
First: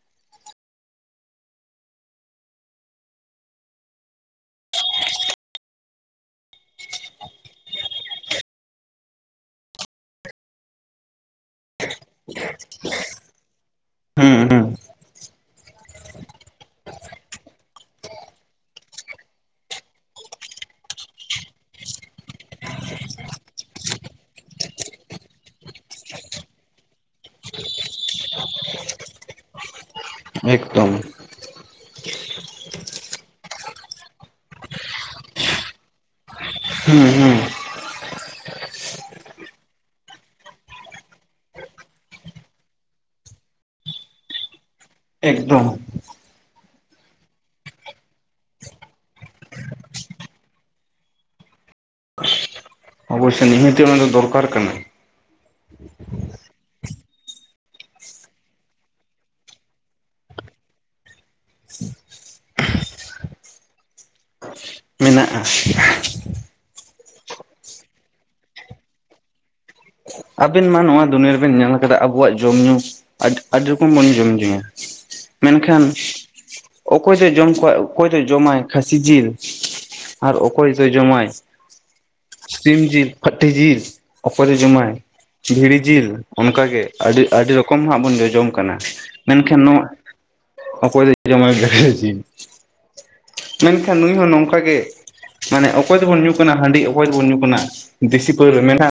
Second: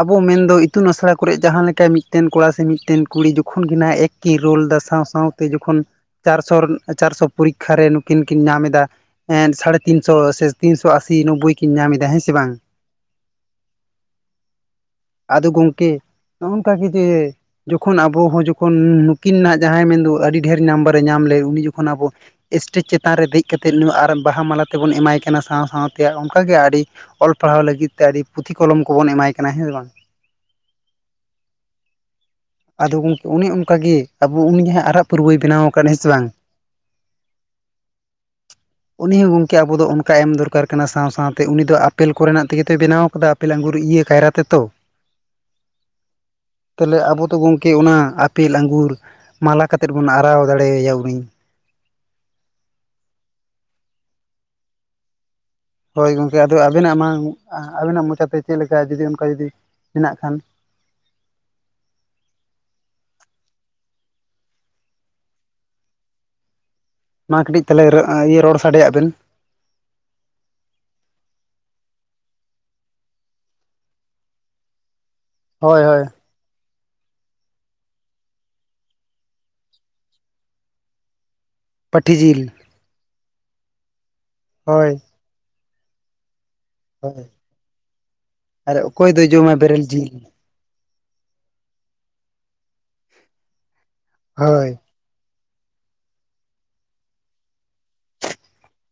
Speaker 2: ᱟᱵᱚ ᱢᱮᱱᱫᱚ ᱤᱛᱩᱱ ᱟᱥᱲᱟ ᱠᱚᱨᱮᱜ ᱡᱟᱦᱟᱸ ᱞᱮᱠᱟ ᱢᱤᱫᱴᱮᱱ ᱠᱚᱲᱟ ᱥᱮ ᱢᱤᱫᱴᱮᱱ ᱠᱩᱲᱤ ᱡᱚᱠᱷᱚᱱ ᱜᱮ ᱱᱟᱦᱟᱜ ᱮᱠ ᱠᱤᱱ ᱨᱳᱞ ᱮᱫᱟ ᱥᱟᱶ ᱥᱟᱶ ᱛᱮ ᱡᱚᱠᱷᱚᱱ ᱪᱟᱨᱥᱚᱨᱱ ᱪᱟᱨᱥᱚ ᱯᱚᱨᱤᱠᱠᱷᱟ ᱨᱮ ᱱᱩᱠᱤᱱ ᱠᱤᱱ ᱧᱟᱢ ᱮᱫᱟ ᱮᱸᱫ ᱥᱟᱲᱮ ᱛᱤᱱᱥᱚ ᱥᱮ ᱛᱤᱱᱥᱚ ᱟᱥᱤ ᱱᱚᱵᱵᱳᱭ ᱠᱤᱱ ᱧᱟᱢ ᱮᱫᱟ ᱦᱮᱸ ᱥᱮ ᱵᱟᱝ᱾
Speaker 1: ᱦᱮᱸ ᱦᱮᱸ᱾
Speaker 2: ᱟᱫᱚ ᱜᱚᱝᱠᱮ ᱱᱚᱜ-ᱚᱱᱠᱟᱠᱟ ᱜᱮ ᱡᱮ ᱡᱚᱠᱷᱚᱱ ᱟᱵᱚ ᱦᱚᱸ ᱡᱚᱠᱷᱚᱱ ᱱᱩᱠᱤᱱ ᱱᱟᱦᱜ ᱡᱟᱦᱟᱸᱭ ᱢᱮᱱᱫᱚ ᱟᱹᱰᱤ ᱰᱷᱮᱨ ᱱᱟᱢᱵᱟᱨᱮ ᱧᱟᱢ ᱞᱮᱫ ᱩᱱᱤ ᱡᱚᱠᱷᱚᱱ ᱟᱵᱚ ᱥᱴᱮᱡᱽ ᱪᱮᱛᱟᱱ ᱨᱮ ᱫᱮᱡ ᱠᱟᱛᱮᱫ ᱱᱩᱭ ᱟᱨ ᱵᱟᱦᱟ ᱢᱟᱞᱟ ᱛᱮᱵᱚᱱ ᱮᱢᱟᱭ ᱠᱟᱱᱟ ᱥᱟᱶ ᱥᱟᱶᱛᱮ ᱚᱱᱠᱟ ᱜᱮ ᱟᱹᱰᱤ ᱚᱞ ᱯᱟᱲᱦᱟᱣ ᱞᱟᱹᱜᱤᱫ ᱛᱮ ᱟᱹᱰᱤ ᱯᱩᱛᱷᱤ ᱠᱚᱞᱚᱢ ᱠᱚᱵᱚᱱ ᱮᱢᱟᱭ ᱠᱟᱱᱟ ᱦᱮᱸ ᱥᱮ ᱵᱟᱝ᱾
Speaker 1: ᱮᱠᱫᱚᱢ᱾
Speaker 2: ᱟᱫᱚ ᱜᱚᱢᱠᱮ ᱚᱱᱮ ᱚᱱᱠᱟ ᱜᱮ ᱟᱵᱚ ᱩᱱᱤ ᱡᱟᱦᱟᱸᱭ ᱟᱨᱟᱜ ᱯᱟᱹᱨᱣᱟᱹᱭ ᱵᱮᱱᱟᱣ ᱟᱠᱟᱫ ᱦᱮᱸ ᱵᱟᱝ᱾
Speaker 1: ᱦᱮᱸ ᱦᱮᱸ᱾
Speaker 2: [inaudible] ᱩᱱᱤ ᱦᱚᱸ ᱜᱚᱝᱠᱮ ᱟᱵᱚ ᱚᱱᱠᱟ ᱮᱢ ᱫᱚᱨᱠᱟᱨ ᱠᱟᱱᱟ᱾ ᱥᱟᱶ ᱥᱟᱶᱛᱮ ᱩᱱᱤ ᱫᱚ ᱟᱯᱮᱞ ᱠᱚᱨᱮᱱᱟᱜ ᱛᱮᱜᱮ ᱛᱚᱭ ᱵᱮᱱᱟᱣ ᱟᱠᱟᱫᱟ᱾ ᱟᱯᱮᱞ, ᱟᱝᱜᱩᱨ ᱤᱭᱟᱹ ᱠᱟᱭᱨᱟ ᱛᱮ᱾
Speaker 1: ᱮᱠᱫᱚᱢ᱾
Speaker 2: [inaudible] ᱛᱟᱦᱚᱞᱮ ᱟᱵᱚ ᱛᱚ ᱜᱚᱢᱠᱮ ᱚᱱᱟ ᱟᱯᱮᱞ ᱟᱸᱜᱩᱨ ᱢᱟᱞᱟ ᱠᱟᱛᱮᱫ ᱵᱚᱱ ᱟᱨᱟᱣ ᱫᱟᱲᱮᱭᱟᱭᱟ ᱩᱱᱤ᱾
Speaker 1: ᱚᱵᱚᱥᱥᱳᱭ ᱱᱤᱦᱟᱹᱛᱤ ᱚᱱᱟ ᱫᱚ ᱫᱚᱨᱠᱟᱨ ᱠᱟᱱᱟ᱾
Speaker 2: ᱦᱳᱭ ᱜᱚᱢᱠᱮ ᱟᱫᱚ ᱟᱵᱮᱱᱟᱜ ᱢᱟ ᱟᱵᱮᱱᱟᱜ ᱢᱚᱪᱟ ᱛᱮ ᱪᱮᱫ ᱞᱮᱠᱟ ᱡᱩᱫᱤ ᱚᱱᱠᱟ ᱡᱩᱫᱤ ᱢᱮᱱᱟᱜ ᱠᱷᱟᱱ᱾
Speaker 1: [inaudible] ᱢᱮᱱᱟᱜᱼᱟ᱾
Speaker 2: ᱢᱟ ᱠᱟᱹᱴᱤᱡ ᱛᱟᱦᱟᱞᱮ ᱨᱟᱹ ᱤᱭᱟᱹ ᱨᱚᱲ ᱥᱟᱰᱮᱭᱟᱜ ᱵᱮᱱ᱾
Speaker 1: ᱟᱵᱮᱱ ᱢᱟ ᱱᱚᱣᱟ ᱫᱩᱱᱤᱭᱟᱹ ᱨᱮᱵᱮᱱ ᱧᱮᱞ ᱟᱠᱟᱫᱟ ᱟᱵᱚᱣᱟᱜ ᱡᱚᱢ ᱧᱩ᱾ ᱟᱹᱰᱤ ᱟᱹᱰᱤ ᱨᱚᱠᱚᱢ ᱵᱚᱱ ᱡᱚᱢ ᱧᱩᱭᱟ
Speaker 2: ᱦᱳᱭ
Speaker 1: ᱢᱮᱱᱠᱷᱟᱱ
Speaker 2: ᱦᱳᱭ
Speaker 1: ᱚᱠᱚᱭ ᱫᱚᱭ ᱡᱚᱢ ᱠᱚᱣᱟ ᱚᱠᱚᱭ ᱫᱚ ᱡᱚᱢᱟᱭ ᱠᱷᱟᱹᱥᱤ ᱡᱤᱞ ᱟᱨ ᱚᱠᱚᱭ ᱫᱚᱭ ᱡᱚᱢ-ᱟᱭ
Speaker 2: ᱯᱟᱹᱴᱷᱤ ᱡᱤᱞ᱾
Speaker 1: ᱥᱤᱢ ᱡᱤᱞ, ᱯᱷᱟᱴᱤ ᱡᱤᱞ ᱚᱠᱚᱭ ᱫᱚᱭ
Speaker 2: ᱦᱳᱭ
Speaker 1: ᱡᱚᱢᱟᱭ ᱵᱷᱤᱲᱤ ᱡᱤᱞ ᱚᱱᱠᱟ ᱜᱮ ᱟᱹᱰᱤ
Speaker 2: ᱦᱳᱭ
Speaker 1: ᱟᱹᱰᱤ ᱨᱚᱠᱚᱢ ᱦᱟᱸᱜ ᱵᱚᱱ ᱡᱚᱡᱚᱢ ᱠᱟᱱᱟ᱾
Speaker 2: ᱟᱨ ᱚᱠᱚᱭ ᱫᱚᱭ ᱡᱚᱢᱟ
Speaker 1: ᱢᱮᱱᱠᱷᱟᱱ ᱱᱚᱣᱟ
Speaker 2: ᱵᱮᱨᱮᱞ ᱡᱤᱞ
Speaker 1: ᱚᱠᱚᱭ ᱫᱟᱭ ᱡᱚᱢᱟᱭ ᱵᱮᱨᱮᱞ ᱡᱤᱞ᱾ ᱢᱮᱱᱠᱷᱟᱱ ᱱᱩᱭ ᱦᱚᱸ ᱱᱚᱝᱠᱟ
Speaker 2: ᱦᱳᱭ
Speaker 1: ᱜᱮ ᱢᱟᱱᱮ ᱚᱠᱚᱭ ᱫᱟᱵᱚᱱ ᱧᱩ ᱠᱟᱱᱟ ᱦᱟᱺᱰᱤ, ᱚᱠᱚᱭ ᱫᱚᱵᱚᱱ ᱧᱩ ᱠᱟᱱᱟ ᱫᱮᱥᱤ ᱯᱟᱹᱣᱨᱟᱹ ᱢᱮᱱᱟᱜᱼᱟ